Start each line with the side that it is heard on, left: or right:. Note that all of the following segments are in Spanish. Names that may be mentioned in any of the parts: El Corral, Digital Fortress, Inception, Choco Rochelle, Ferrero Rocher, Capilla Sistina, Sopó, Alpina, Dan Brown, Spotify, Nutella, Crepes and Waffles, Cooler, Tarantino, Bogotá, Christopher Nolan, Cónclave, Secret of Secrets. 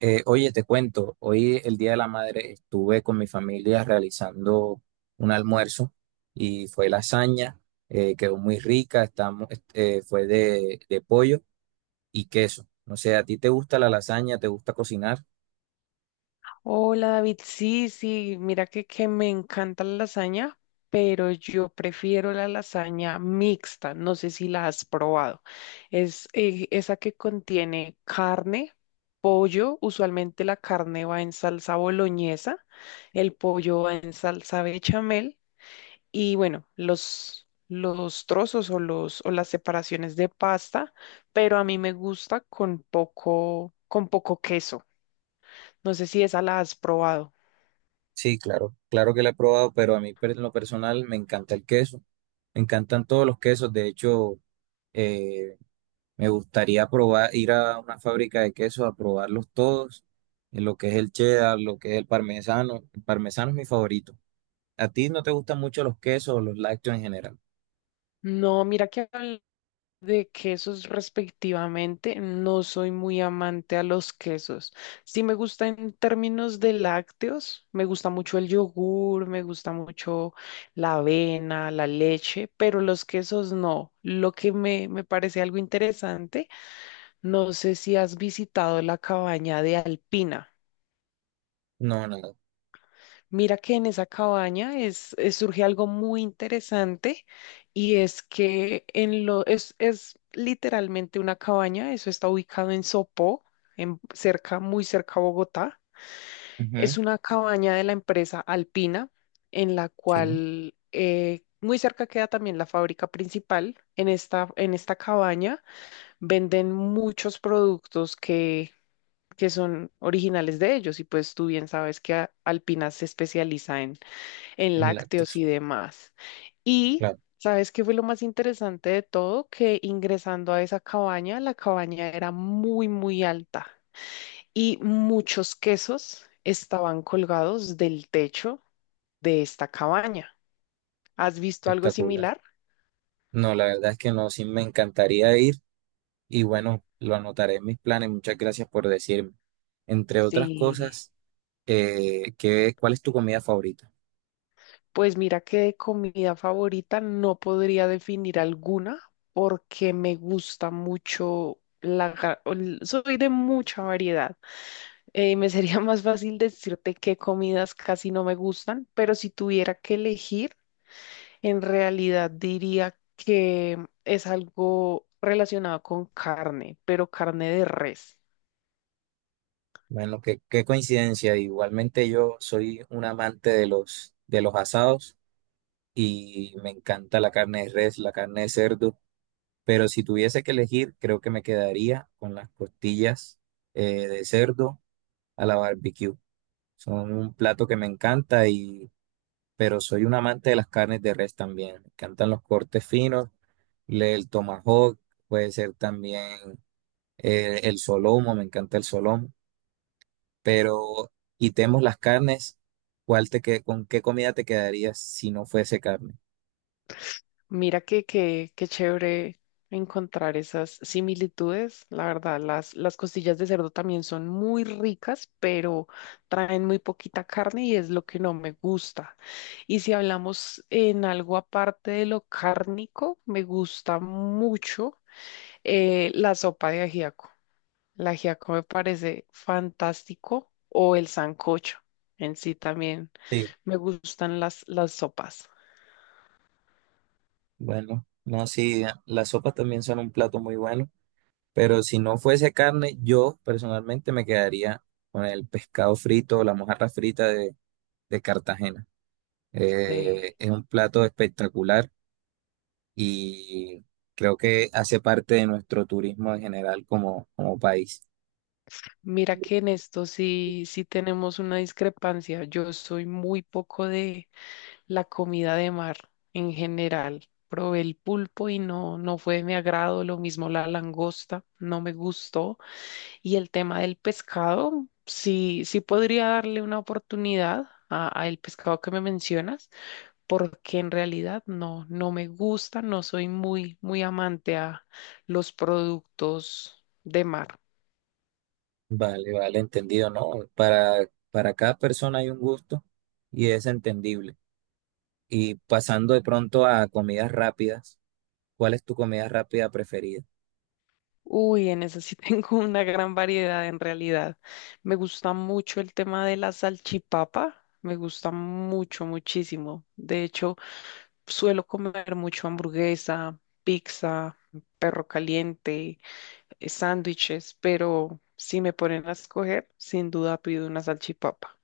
right: Oye, te cuento, hoy el Día de la Madre estuve con mi familia realizando un almuerzo y fue lasaña. Quedó muy rica, estamos, fue de pollo y queso. No sé, ¿a ti te gusta la lasaña? ¿Te gusta cocinar?
left: Hola David, sí, sí, mira que me encanta la lasaña, pero yo prefiero la lasaña mixta, no sé si la has probado. Es esa que contiene carne, pollo, usualmente la carne va en salsa boloñesa, el pollo va en salsa bechamel y bueno, los trozos o las separaciones de pasta, pero a mí me gusta con poco queso. No sé si esa la has probado.
right: Sí, claro, claro que la he probado, pero a mí en lo personal me encanta el queso, me encantan todos los quesos, de hecho. Me gustaría probar, ir a una fábrica de queso a probarlos todos, en lo que es el cheddar, lo que es el parmesano. El parmesano es mi favorito. ¿A ti no te gustan mucho los quesos o los lácteos en general?
left: No, mira que hablar de quesos respectivamente, no soy muy amante a los quesos. Sí me gusta en términos de lácteos, me gusta mucho el yogur, me gusta mucho la avena, la leche, pero los quesos no. Lo que me parece algo interesante, no sé si has visitado la cabaña de Alpina.
right: No, nada.
left: Mira que en esa cabaña surge algo muy interesante y es que es literalmente una cabaña, eso está ubicado en Sopó, cerca, muy cerca a Bogotá. Es
right: Ujú,
left: una cabaña de la empresa Alpina, en la
right: sí,
left: cual muy cerca queda también la fábrica principal. En esta cabaña venden muchos productos que son originales de ellos y pues tú bien sabes que Alpina se especializa en
right: en
left: lácteos
right: lácteos.
left: y demás. Y
right: Claro,
left: ¿sabes qué fue lo más interesante de todo? Que ingresando a esa cabaña, la cabaña era muy, muy alta y muchos quesos estaban colgados del techo de esta cabaña. ¿Has visto algo
right: espectacular.
left: similar?
right: No, la verdad es que no, sí me encantaría ir y bueno, lo anotaré en mis planes. Muchas gracias por decirme. Entre otras
left: Sí.
right: cosas, ¿ cuál es tu comida favorita?
left: Pues mira que de comida favorita no podría definir alguna porque me gusta mucho la... Soy de mucha variedad. Me sería más fácil decirte qué comidas casi no me gustan, pero si tuviera que elegir, en realidad diría que es algo relacionado con carne, pero carne de res.
right: Bueno, qué coincidencia. Igualmente yo soy un amante de de los asados y me encanta la carne de res, la carne de cerdo, pero si tuviese que elegir, creo que me quedaría con las costillas de cerdo a la barbecue. Son un plato que me encanta. Pero soy un amante de las carnes de res también. Me encantan los cortes finos, el tomahawk, puede ser también el solomo, me encanta el solomo. Pero quitemos las carnes, ¿cuál con qué comida te quedarías si no fuese carne?
left: Mira qué chévere encontrar esas similitudes. La verdad, las costillas de cerdo también son muy ricas, pero traen muy poquita carne y es lo que no me gusta. Y si hablamos en algo aparte de lo cárnico, me gusta mucho la sopa de ajiaco. El ajiaco me parece fantástico o el sancocho en sí también.
right: Sí,
left: Me gustan las sopas.
right: bueno, no, sí, las sopas también son un plato muy bueno, pero si no fuese carne, yo personalmente me quedaría con el pescado frito o la mojarra frita de Cartagena.
left: Sí.
right: Es un plato espectacular y creo que hace parte de nuestro turismo en general como país.
left: Mira que en esto sí, sí tenemos una discrepancia. Yo soy muy poco de la comida de mar en general. Probé el pulpo y no, no fue de mi agrado. Lo mismo la langosta, no me gustó. Y el tema del pescado, sí, sí podría darle una oportunidad a el pescado que me mencionas, porque en realidad no, no me gusta, no soy muy, muy amante a los productos de mar.
right: Vale, vale, entendido, ¿no? Para cada persona hay un gusto y es entendible. Y pasando de pronto a comidas rápidas, ¿cuál es tu comida rápida preferida?
left: Uy, en eso sí tengo una gran variedad en realidad. Me gusta mucho el tema de la salchipapa, me gusta mucho, muchísimo. De hecho, suelo comer mucho hamburguesa, pizza, perro caliente, sándwiches, pero si me ponen a escoger, sin duda pido una salchipapa.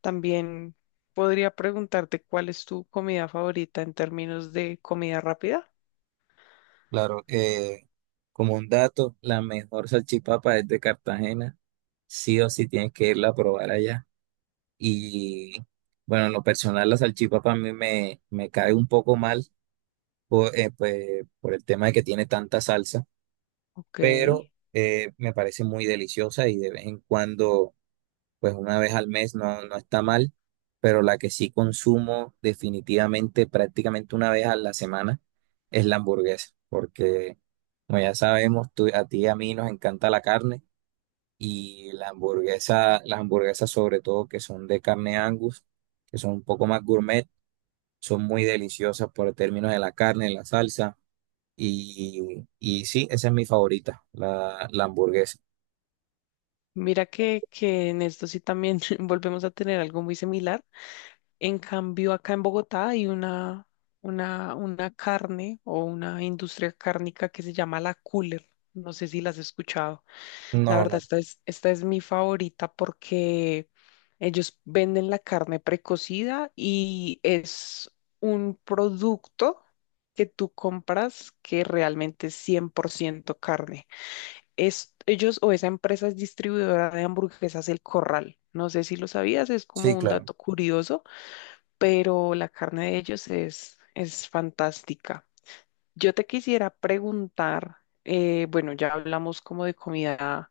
left: También podría preguntarte cuál es tu comida favorita en términos de comida rápida.
right: Claro, como un dato, la mejor salchipapa es de Cartagena. Sí o sí tienes que irla a probar allá. Y bueno, en lo personal, la salchipapa a mí me cae un poco mal por, pues, por el tema de que tiene tanta salsa,
left: Ok.
right: pero me parece muy deliciosa y de vez en cuando pues una vez al mes no, no está mal, pero la que sí consumo definitivamente prácticamente una vez a la semana es la hamburguesa, porque como ya sabemos, a ti y a mí nos encanta la carne y la hamburguesa, las hamburguesas sobre todo que son de carne Angus, que son un poco más gourmet, son muy deliciosas por términos de la carne, la salsa y sí, esa es mi favorita, la hamburguesa.
left: Mira que en esto sí también volvemos a tener algo muy similar. En cambio, acá en Bogotá hay una carne o una industria cárnica que se llama la Cooler. No sé si las has escuchado. La
right: No,
left: verdad,
right: no,
left: esta es mi favorita porque ellos venden la carne precocida y es un producto que tú compras que realmente es 100% carne. Es, ellos o esa empresa es distribuidora de hamburguesas El Corral. No sé si lo sabías, es
right: sí,
left: como un
right: claro.
left: dato curioso, pero la carne de ellos es fantástica. Yo te quisiera preguntar, bueno, ya hablamos como de comida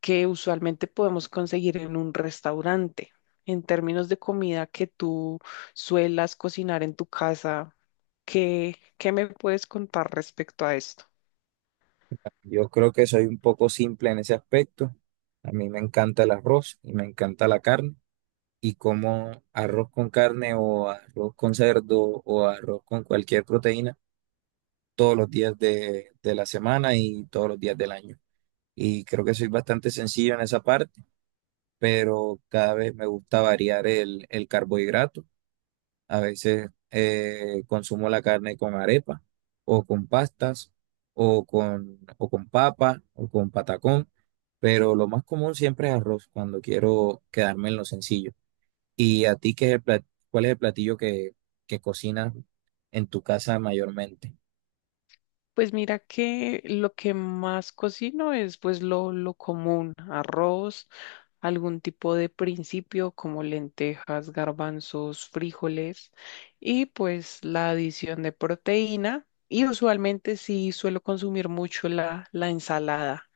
left: que usualmente podemos conseguir en un restaurante. En términos de comida que tú suelas cocinar en tu casa, ¿qué me puedes contar respecto a esto?
right: Yo creo que soy un poco simple en ese aspecto. A mí me encanta el arroz y me encanta la carne. Y como arroz con carne o arroz con cerdo o arroz con cualquier proteína todos los días de la semana y todos los días del año. Y creo que soy bastante sencillo en esa parte, pero cada vez me gusta variar el carbohidrato a veces consumo la carne con arepa o con pastas o con papa o con patacón, pero lo más común siempre es arroz cuando quiero quedarme en lo sencillo. ¿Y a ti qué es cuál es el platillo que cocinas en tu casa mayormente?
left: Pues mira que lo que más cocino es pues lo común, arroz, algún tipo de principio como lentejas, garbanzos, frijoles y pues la adición de proteína y usualmente sí suelo consumir mucho la ensalada,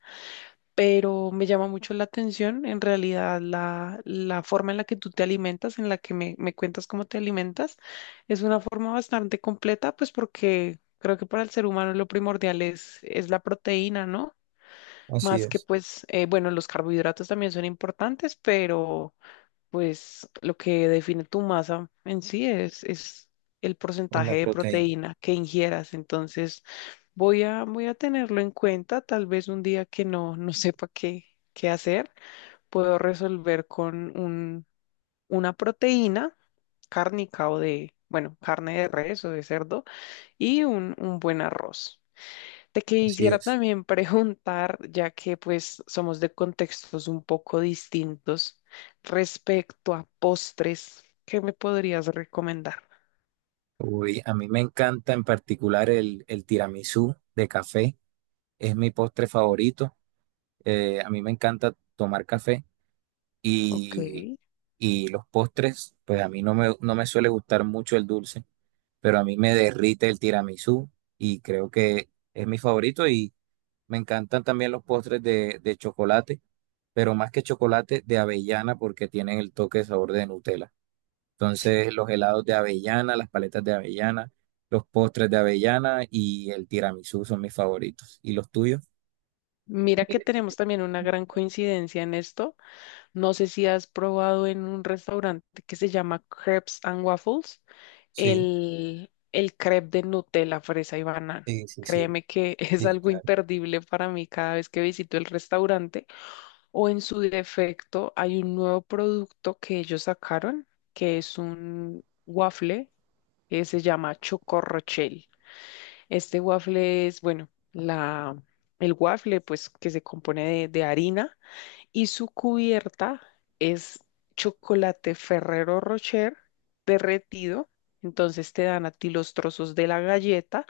left: pero me llama mucho la atención en realidad la forma en la que tú te alimentas, en la que me cuentas cómo te alimentas, es una forma bastante completa, pues porque creo que para el ser humano lo primordial es la proteína, ¿no?
right: Así
left: Más que
right: es,
left: pues, bueno, los carbohidratos también son importantes, pero pues lo que define tu masa en sí es el
right: en la
left: porcentaje de
right: proteína,
left: proteína que ingieras. Entonces, voy a tenerlo en cuenta. Tal vez un día que no, no sepa qué, qué hacer, puedo resolver con una proteína cárnica o de, bueno, carne de res o de cerdo y un buen arroz. Te
right: así
left: quisiera
right: es.
left: también preguntar, ya que pues somos de contextos un poco distintos, respecto a postres, ¿qué me podrías recomendar?
right: Uy, a mí me encanta en particular el tiramisú de café, es mi postre favorito. A mí me encanta tomar café
left: Ok.
right: y, y los postres, pues a mí no me suele gustar mucho el dulce, pero a mí me derrite el tiramisú y creo que es mi favorito y me encantan también los postres de chocolate, pero más que chocolate de avellana porque tienen el toque de sabor de Nutella. Entonces los helados de avellana, las paletas de avellana, los postres de avellana y el tiramisú son mis favoritos. ¿Y los tuyos?
left: Mira que tenemos también una gran coincidencia en esto. No sé si has probado en un restaurante que se llama Crepes and Waffles
right: Sí,
left: el crepe de Nutella, fresa y banano.
right: sí, sí, sí,
left: Créeme que es
right: sí,
left: algo
right: claro,
left: imperdible para mí cada vez que visito el restaurante. O en su defecto, hay un nuevo producto que ellos sacaron, que es un waffle que se llama Choco Rochelle. Este waffle es, bueno, el waffle pues que se compone de harina y su cubierta es chocolate Ferrero Rocher derretido. Entonces te dan a ti los trozos de la galleta,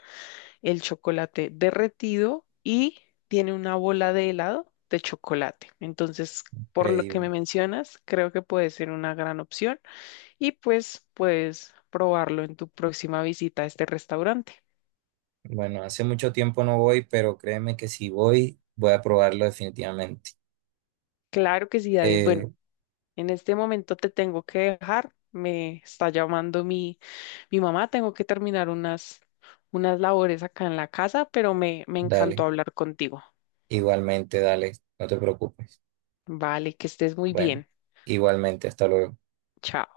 left: el chocolate derretido y tiene una bola de helado de chocolate. Entonces, por lo que me
right: increíble.
left: mencionas, creo que puede ser una gran opción y pues puedes probarlo en tu próxima visita a este restaurante.
right: Bueno, hace mucho tiempo no voy, pero créeme que si voy, voy a probarlo definitivamente.
left: Claro que sí, David.
right: Eh,
left: Bueno, en este momento te tengo que dejar. Me está llamando mi mamá. Tengo que terminar unas labores acá en la casa, pero me
right: Dale,
left: encantó hablar contigo.
right: igualmente, dale, no te preocupes.
left: Vale, que estés muy
right: Bueno,
left: bien.
right: igualmente, hasta luego.
left: Chao.